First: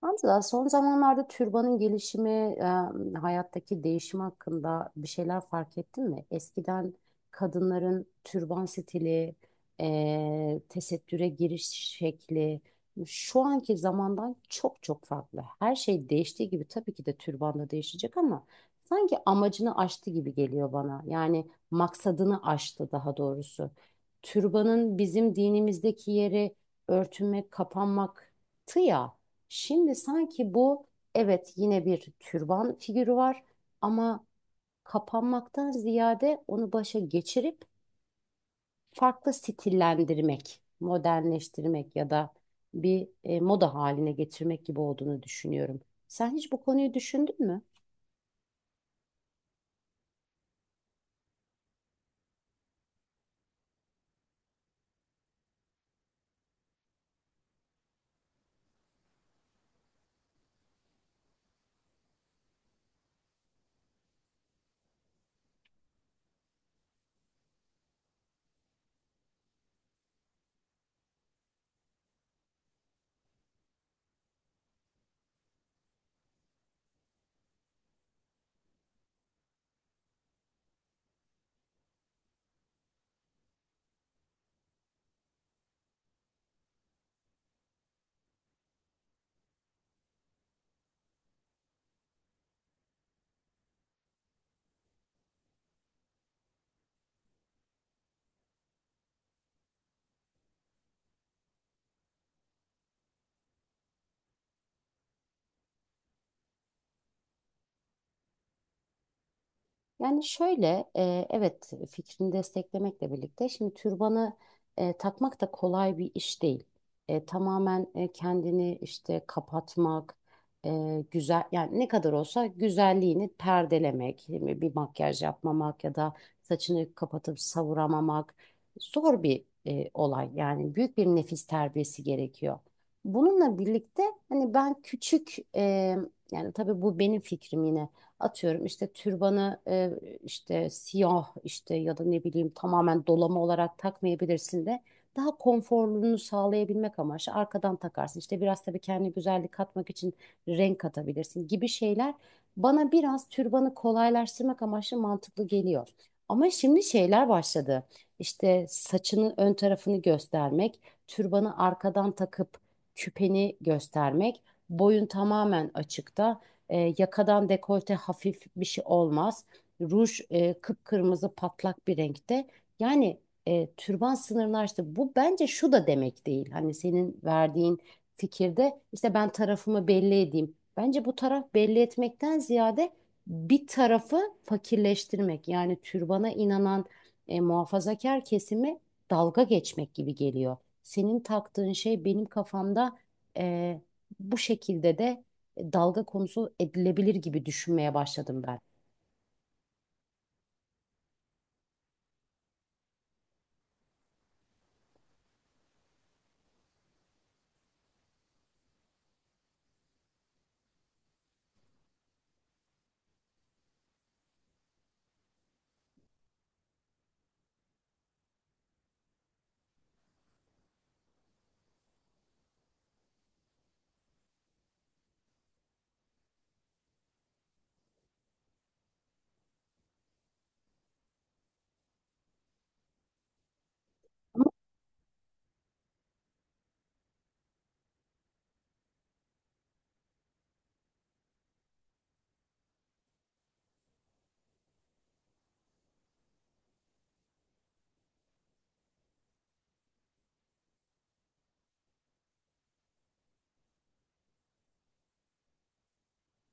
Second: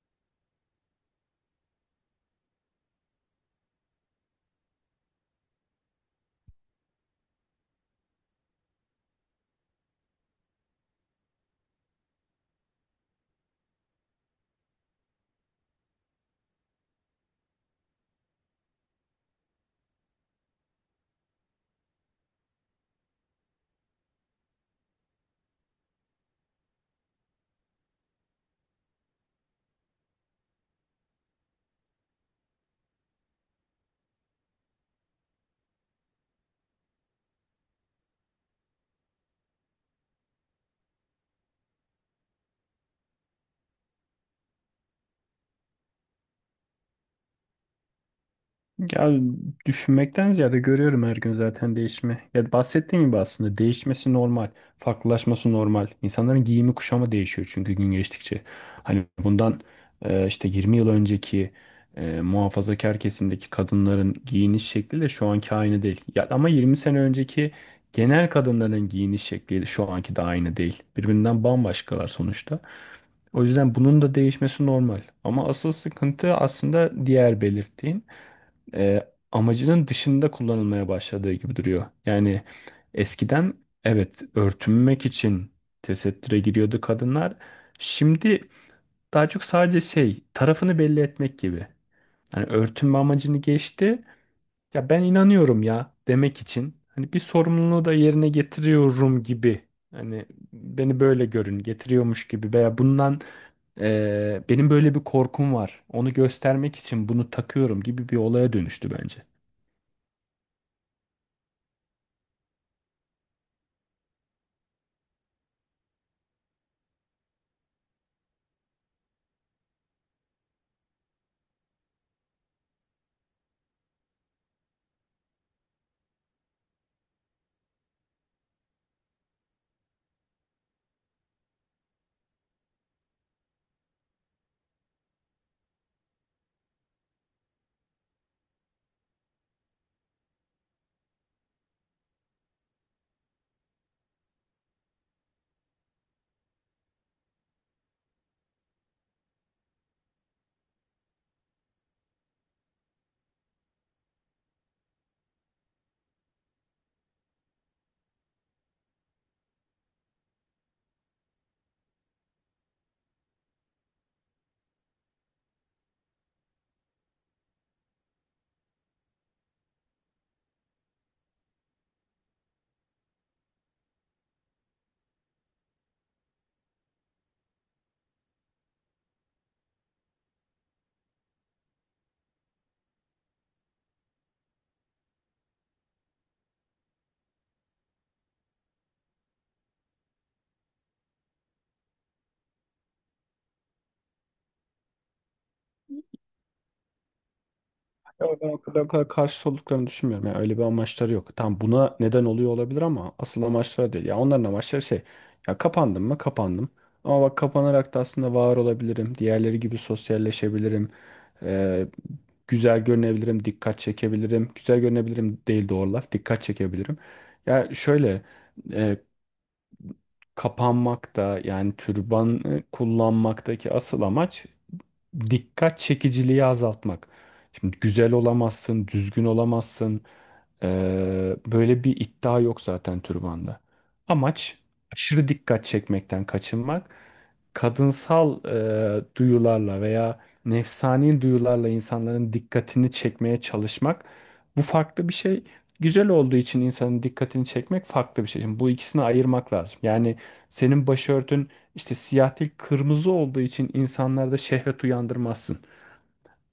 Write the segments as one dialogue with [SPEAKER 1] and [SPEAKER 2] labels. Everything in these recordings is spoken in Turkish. [SPEAKER 1] Hamza, son zamanlarda türbanın gelişimi, hayattaki değişim hakkında bir şeyler fark ettin mi? Eskiden kadınların türban stili, tesettüre giriş şekli şu anki zamandan çok çok farklı. Her şey değiştiği gibi tabii ki de türban da değişecek ama sanki amacını aştı gibi geliyor bana. Yani maksadını aştı daha doğrusu. Türbanın bizim dinimizdeki yeri örtünmek, kapanmaktı ya. Şimdi sanki bu, evet, yine bir türban figürü var ama kapanmaktan ziyade onu başa geçirip farklı stillendirmek, modernleştirmek ya da bir moda haline getirmek gibi olduğunu düşünüyorum. Sen hiç bu konuyu düşündün mü?
[SPEAKER 2] Ya düşünmekten ziyade görüyorum her gün zaten değişimi. Ya bahsettiğim gibi aslında değişmesi normal, farklılaşması normal. İnsanların giyimi kuşamı değişiyor çünkü gün geçtikçe. Hani bundan işte 20 yıl önceki muhafazakar kesimdeki kadınların giyiniş şekliyle şu anki aynı değil. Ya ama 20 sene önceki genel kadınların giyiniş şekli şu anki de aynı değil. Birbirinden bambaşkalar sonuçta. O yüzden bunun da değişmesi normal. Ama asıl sıkıntı aslında diğer belirttiğin amacının dışında kullanılmaya başladığı gibi duruyor. Yani eskiden evet örtünmek için tesettüre giriyordu kadınlar. Şimdi daha çok sadece şey tarafını belli etmek gibi. Hani örtünme amacını geçti. Ya ben inanıyorum ya demek için. Hani bir sorumluluğu da yerine getiriyorum gibi. Hani beni böyle görün getiriyormuş gibi veya bundan benim böyle bir korkum var. Onu göstermek için bunu takıyorum gibi bir olaya dönüştü bence.
[SPEAKER 1] Yani şöyle, evet, fikrini desteklemekle birlikte şimdi türbanı takmak da kolay bir iş değil. Tamamen kendini işte kapatmak, güzel, yani ne kadar olsa güzelliğini perdelemek, değil mi? Bir makyaj yapmamak ya da saçını kapatıp savuramamak zor bir olay. Yani büyük bir nefis terbiyesi gerekiyor. Bununla birlikte hani ben küçük yani tabii bu benim fikrim yine. Atıyorum işte türbanı işte siyah işte ya da ne bileyim, tamamen dolama olarak takmayabilirsin de daha konforluluğunu sağlayabilmek amaçlı arkadan takarsın. İşte biraz tabii kendi güzellik katmak için renk katabilirsin gibi şeyler bana biraz türbanı kolaylaştırmak amaçlı mantıklı geliyor. Ama şimdi şeyler başladı. İşte saçının ön tarafını göstermek, türbanı arkadan takıp küpeni göstermek, boyun tamamen açıkta. Yakadan dekolte hafif bir şey olmaz. Ruj kıpkırmızı patlak bir renkte. Yani türban sınırını aştı. Bu bence şu da demek değil. Hani senin verdiğin fikirde işte ben tarafımı belli edeyim. Bence bu taraf belli etmekten ziyade bir tarafı fakirleştirmek. Yani türbana inanan muhafazakar kesimi dalga geçmek gibi geliyor. Senin taktığın şey benim kafamda e, bu şekilde de dalga konusu edilebilir gibi düşünmeye
[SPEAKER 2] Ya
[SPEAKER 1] başladım
[SPEAKER 2] ben
[SPEAKER 1] ben.
[SPEAKER 2] o kadar, o kadar karşı olduklarını düşünmüyorum. Yani öyle bir amaçları yok. Tam buna neden oluyor olabilir ama asıl amaçları değil. Ya onların amaçları şey. Ya kapandım mı? Kapandım. Ama bak kapanarak da aslında var olabilirim. Diğerleri gibi sosyalleşebilirim. Ee, güzel görünebilirim. Dikkat çekebilirim. Güzel görünebilirim değil doğru laf. Dikkat çekebilirim. Ya şöyle. e, Kapanmakta yani türban kullanmaktaki asıl amaç dikkat çekiciliği azaltmak. Şimdi güzel olamazsın, düzgün olamazsın. Böyle bir iddia yok zaten türbanda.
[SPEAKER 1] Ama
[SPEAKER 2] Amaç aşırı dikkat çekmekten kaçınmak. Kadınsal duyularla veya nefsani duyularla insanların dikkatini çekmeye çalışmak. Bu farklı bir şey, güzel olduğu için insanın dikkatini çekmek farklı bir şey. Şimdi bu ikisini ayırmak lazım. Yani senin başörtün işte siyah değil kırmızı olduğu için insanlarda şehvet uyandırmazsın.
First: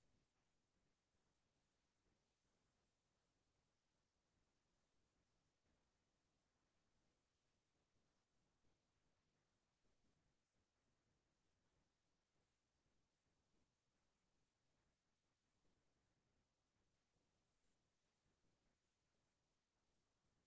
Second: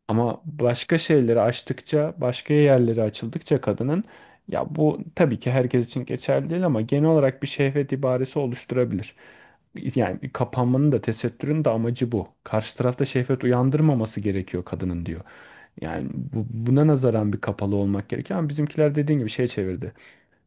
[SPEAKER 2] Ama başka şeyleri açtıkça, başka yerleri açıldıkça kadının, ya bu tabii ki herkes için geçerli değil ama genel olarak bir şehvet ibaresi oluşturabilir. Yani bir kapanmanın da tesettürün de amacı bu. Karşı tarafta şehvet uyandırmaması gerekiyor kadının diyor. Yani buna nazaran bir kapalı olmak gerekiyor ama bizimkiler dediğin gibi şey çevirdi.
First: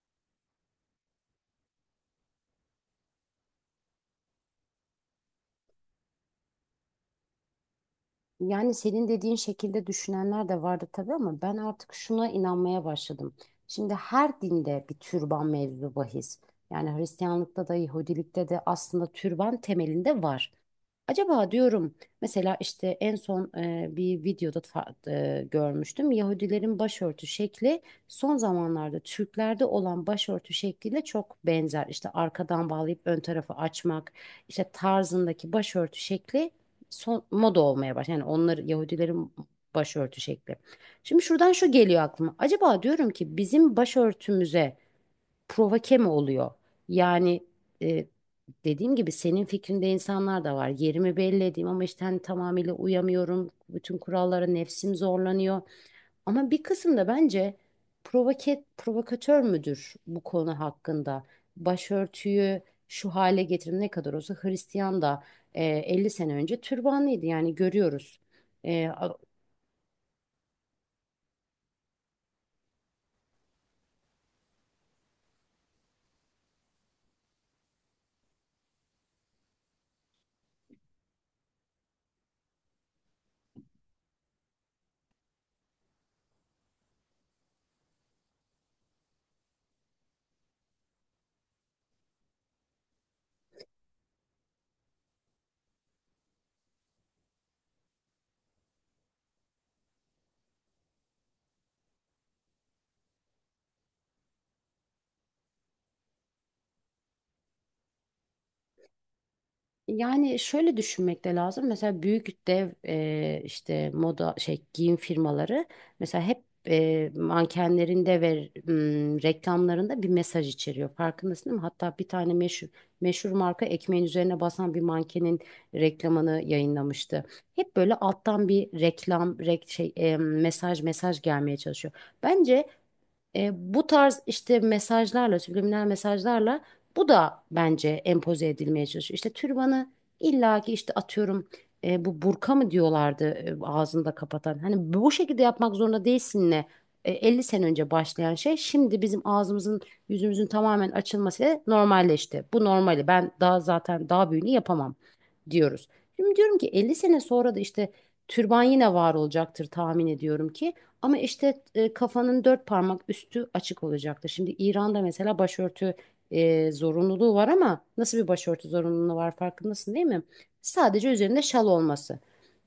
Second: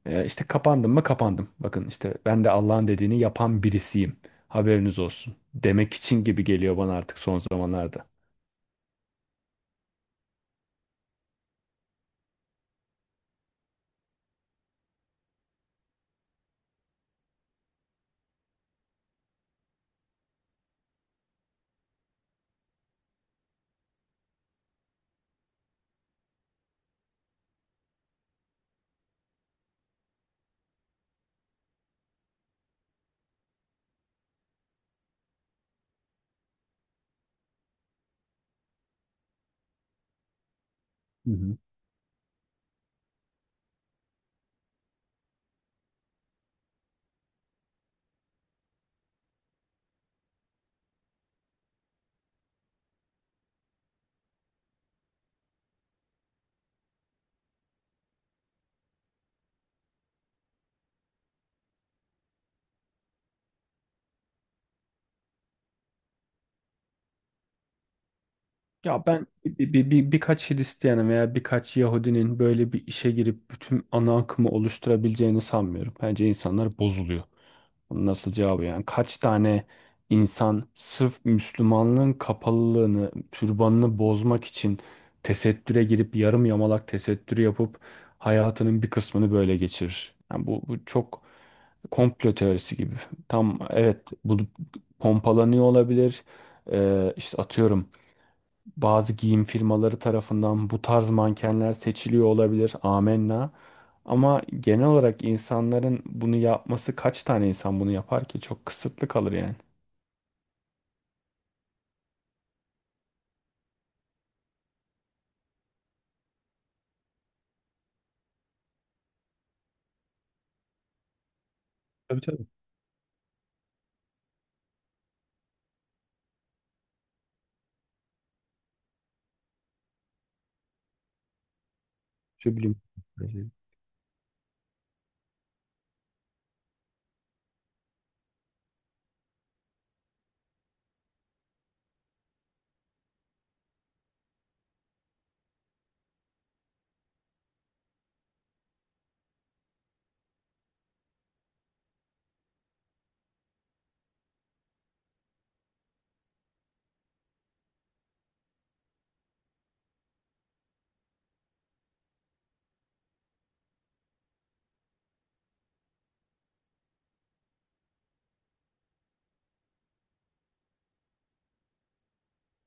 [SPEAKER 2] İşte kapandım mı kapandım. Bakın işte ben de Allah'ın dediğini yapan birisiyim. Haberiniz olsun. Demek için gibi geliyor bana artık son zamanlarda.
[SPEAKER 1] yani senin dediğin şekilde düşünenler de vardı tabii, ama ben artık şuna inanmaya başladım. Şimdi her dinde bir türban mevzu bahis. Yani Hristiyanlıkta da Yahudilikte de aslında türban temelinde var. Acaba diyorum, mesela işte en son bir videoda görmüştüm. Yahudilerin başörtü şekli son zamanlarda Türklerde olan başörtü şekliyle çok benzer. İşte arkadan bağlayıp ön tarafı açmak, işte tarzındaki başörtü şekli son moda olmaya başladı. Yani onlar Yahudilerin başörtü şekli. Şimdi şuradan şu geliyor aklıma. Acaba diyorum ki bizim başörtümüze provoke mi oluyor? Yani e, dediğim gibi senin fikrinde insanlar da var. Yerimi belli edeyim ama işte hani tamamıyla uyamıyorum. Bütün kurallara nefsim zorlanıyor. Ama bir kısım da bence provokatör müdür bu konu hakkında? Başörtüyü şu hale getirin, ne kadar olsa Hristiyan da 50 sene önce türbanlıydı, yani görüyoruz. E,
[SPEAKER 2] Ya ben birkaç Hristiyan'ın veya birkaç Yahudinin böyle bir işe girip bütün ana akımı oluşturabileceğini sanmıyorum. Bence insanlar bozuluyor. Bunun nasıl cevabı yani? Kaç tane insan sırf Müslümanlığın kapalılığını, türbanını bozmak için tesettüre girip yarım yamalak tesettürü yapıp hayatının bir kısmını böyle geçirir. Yani bu çok komplo teorisi gibi. Tam evet bu pompalanıyor olabilir. İşte atıyorum bazı giyim firmaları tarafından bu tarz mankenler seçiliyor olabilir. Amenna. Ama genel olarak insanların bunu yapması, kaç tane insan bunu yapar ki? Çok kısıtlı kalır yani.
[SPEAKER 1] Yani şöyle düşünmek de lazım. Mesela büyük dev işte moda şey giyim firmaları mesela hep mankenlerinde ve reklamlarında bir mesaj içeriyor. Farkındasın değil mi? Hatta bir
[SPEAKER 2] Tabii,
[SPEAKER 1] tane
[SPEAKER 2] tabii.
[SPEAKER 1] meşhur marka ekmeğin üzerine basan bir mankenin reklamını yayınlamıştı. Hep böyle alttan bir reklam, rek, şey e, mesaj mesaj gelmeye çalışıyor.
[SPEAKER 2] Şu
[SPEAKER 1] Bence
[SPEAKER 2] bilim.
[SPEAKER 1] bu tarz işte mesajlarla, subliminal mesajlarla bu da bence empoze edilmeye çalışıyor. İşte türbanı illaki işte atıyorum bu burka mı diyorlardı ağzında kapatan. Hani bu şekilde yapmak zorunda değilsin ne? 50 sene önce başlayan şey, şimdi bizim ağzımızın yüzümüzün tamamen açılması normalleşti. Bu normali ben daha, zaten daha büyüğünü yapamam diyoruz. Şimdi diyorum ki 50 sene sonra da işte türban yine var olacaktır tahmin ediyorum ki. Ama işte kafanın dört parmak üstü açık olacaktır. Şimdi İran'da mesela başörtü zorunluluğu var ama nasıl bir başörtü zorunluluğu var farkındasın değil mi? Sadece üzerinde şal olması.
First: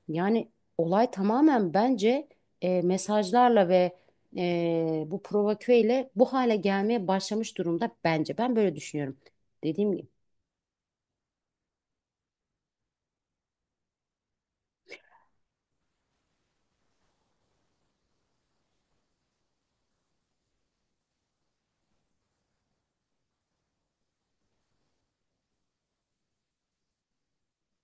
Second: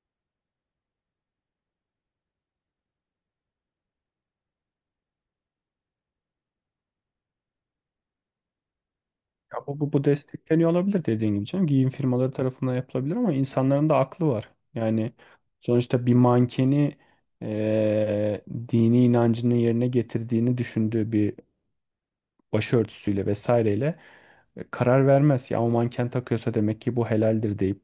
[SPEAKER 1] Yani olay tamamen bence mesajlarla ve bu provokeyle bu hale gelmeye başlamış durumda bence. Ben böyle düşünüyorum.
[SPEAKER 2] Ya
[SPEAKER 1] Dediğim
[SPEAKER 2] bu
[SPEAKER 1] gibi.
[SPEAKER 2] destekleniyor olabilir dediğin gibi canım. Giyim firmaları tarafından yapılabilir ama insanların da aklı var. Yani sonuçta bir mankeni dini inancının yerine getirdiğini düşündüğü bir başörtüsüyle vesaireyle karar vermez. Ya o manken takıyorsa demek ki bu helaldir deyip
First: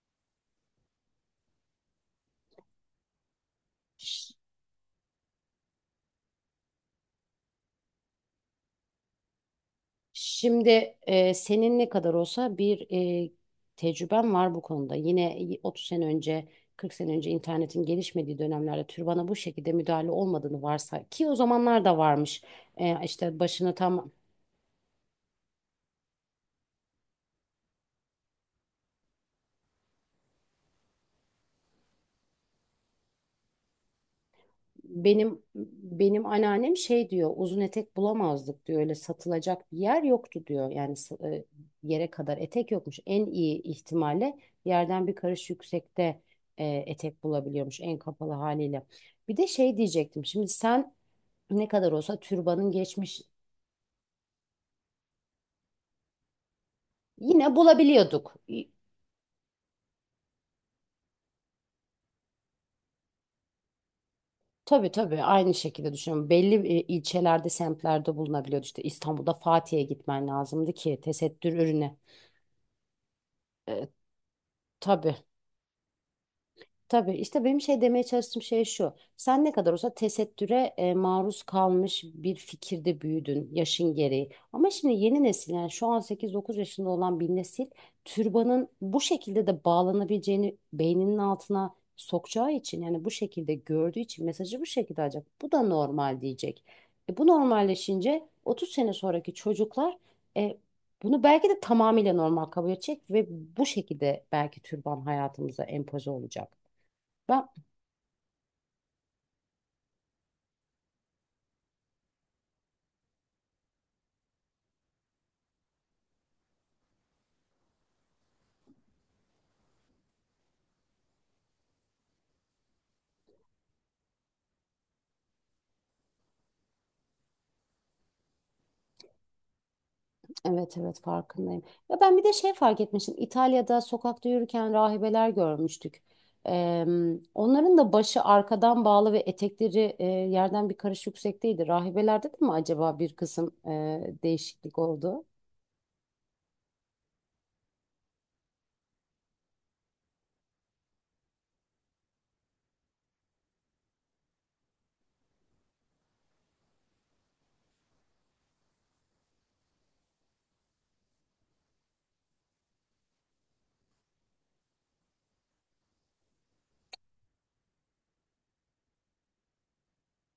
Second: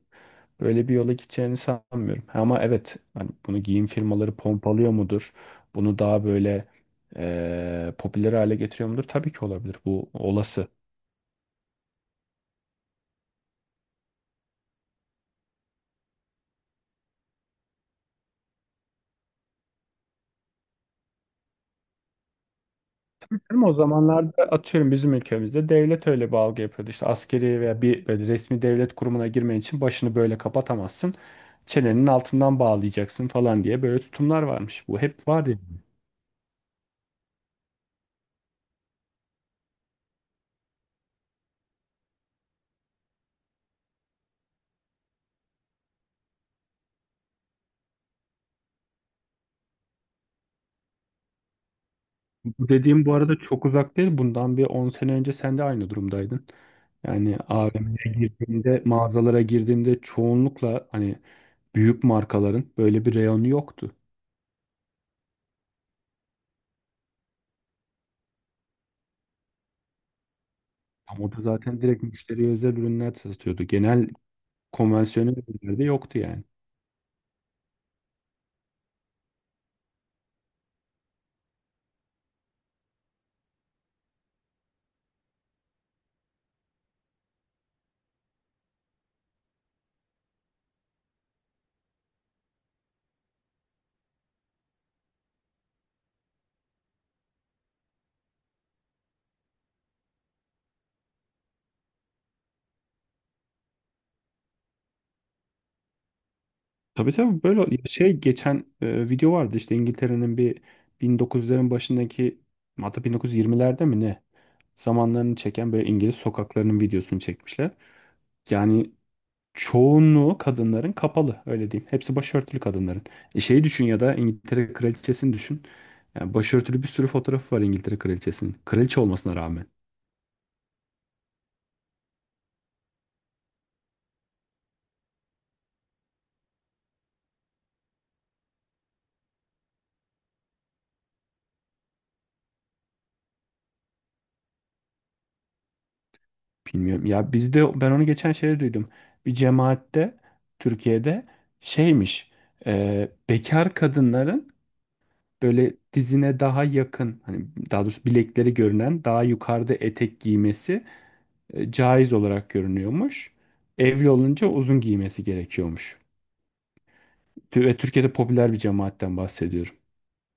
[SPEAKER 2] böyle bir yola gideceğini sanmıyorum. Ama evet hani bunu giyim firmaları pompalıyor mudur? Bunu daha böyle popüler hale getiriyor mudur? Tabii ki olabilir. Bu olası.
[SPEAKER 1] Şimdi senin ne kadar olsa bir e, tecrüben var bu konuda. Yine 30 sene önce, 40 sene önce internetin gelişmediği dönemlerde türbana bu şekilde müdahale olmadığını varsa ki o zamanlar da varmış. İşte
[SPEAKER 2] Ama o
[SPEAKER 1] başını tam.
[SPEAKER 2] zamanlarda atıyorum bizim ülkemizde devlet öyle bir algı yapıyordu. İşte askeri veya bir böyle resmi devlet kurumuna girmen için başını böyle kapatamazsın. Çenenin altından bağlayacaksın falan diye böyle tutumlar varmış. Bu hep
[SPEAKER 1] Benim
[SPEAKER 2] var ya.
[SPEAKER 1] benim anneannem şey diyor, uzun etek bulamazdık diyor, öyle satılacak bir yer yoktu diyor, yani yere kadar etek yokmuş, en iyi ihtimalle yerden bir karış yüksekte etek bulabiliyormuş en kapalı haliyle. Bir de şey diyecektim, şimdi sen ne kadar olsa
[SPEAKER 2] Bu
[SPEAKER 1] türbanın
[SPEAKER 2] dediğim bu
[SPEAKER 1] geçmiş,
[SPEAKER 2] arada çok uzak değil. Bundan bir 10 sene önce sen de aynı durumdaydın. Yani
[SPEAKER 1] yine
[SPEAKER 2] AVM'ye
[SPEAKER 1] bulabiliyorduk.
[SPEAKER 2] girdiğinde, mağazalara girdiğinde çoğunlukla hani büyük markaların böyle bir reyonu yoktu.
[SPEAKER 1] Tabii tabii, aynı şekilde düşünüyorum, belli ilçelerde semtlerde bulunabiliyordu, işte İstanbul'da Fatih'e gitmen lazımdı ki
[SPEAKER 2] Ama o da
[SPEAKER 1] tesettür
[SPEAKER 2] zaten
[SPEAKER 1] ürüne.
[SPEAKER 2] direkt müşteriye özel ürünler satıyordu.
[SPEAKER 1] E,
[SPEAKER 2] Genel
[SPEAKER 1] tabii.
[SPEAKER 2] konvansiyonel ürünlerde yoktu yani.
[SPEAKER 1] Tabii işte benim şey demeye çalıştığım şey şu. Sen ne kadar olsa tesettüre maruz kalmış bir fikirde büyüdün yaşın gereği. Ama şimdi yeni nesil, yani şu an sekiz, dokuz yaşında olan bir nesil türbanın bu şekilde de bağlanabileceğini beyninin altına sokacağı için, yani bu şekilde gördüğü için mesajı bu şekilde alacak. Bu da normal diyecek. Bu normalleşince 30 sene sonraki çocuklar e, bunu belki de tamamıyla normal kabul edecek ve bu şekilde belki türban hayatımıza empoze olacak.
[SPEAKER 2] Tabii, tabii,
[SPEAKER 1] Ben,
[SPEAKER 2] böyle şey geçen video vardı işte İngiltere'nin bir 1900'lerin başındaki, hatta 1920'lerde mi ne, zamanlarını çeken böyle İngiliz sokaklarının videosunu çekmişler. Yani çoğunluğu kadınların kapalı öyle diyeyim. Hepsi başörtülü kadınların. E şeyi düşün ya da İngiltere kraliçesini düşün. Yani başörtülü bir sürü fotoğrafı var İngiltere kraliçesinin. Kraliçe olmasına rağmen.
[SPEAKER 1] evet, evet, farkındayım. Ya ben bir de şey fark etmiştim. İtalya'da sokakta yürürken rahibeler görmüştük. Eee, onların da başı arkadan bağlı ve etekleri yerden bir karış yüksekteydi. Rahibelerde de mi acaba bir kısım değişiklik oldu?
[SPEAKER 2] Bilmiyorum. Ya bizde ben onu geçen şeyde duydum. Bir cemaatte, Türkiye'de şeymiş. Bekar kadınların böyle dizine daha yakın, hani daha doğrusu bilekleri görünen daha yukarıda etek giymesi caiz olarak görünüyormuş. Evli olunca uzun giymesi gerekiyormuş. Ve Türkiye'de popüler bir cemaatten bahsediyorum.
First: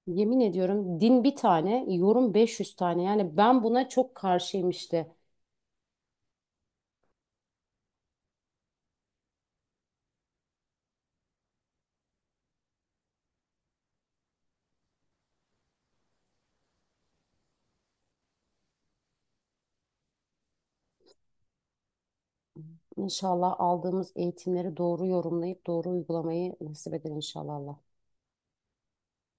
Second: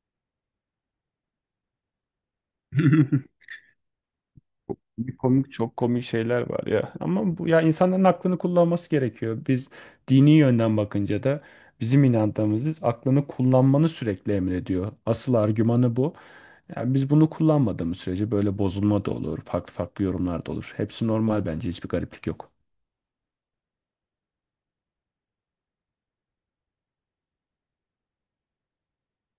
[SPEAKER 1] Yemin ediyorum, din bir tane, yorum 500 tane. Yani ben buna çok karşıyım
[SPEAKER 2] Çok
[SPEAKER 1] işte.
[SPEAKER 2] komik, çok komik şeyler var ya. Ama bu, ya insanların aklını kullanması gerekiyor. Biz dini yönden bakınca da bizim inancımız aklını kullanmanı sürekli emrediyor. Asıl argümanı bu. Yani biz bunu kullanmadığımız sürece böyle bozulma da olur, farklı farklı yorumlar da olur. Hepsi normal bence, hiçbir gariplik yok.
[SPEAKER 1] İnşallah aldığımız eğitimleri doğru yorumlayıp doğru uygulamayı nasip eder inşallah Allah.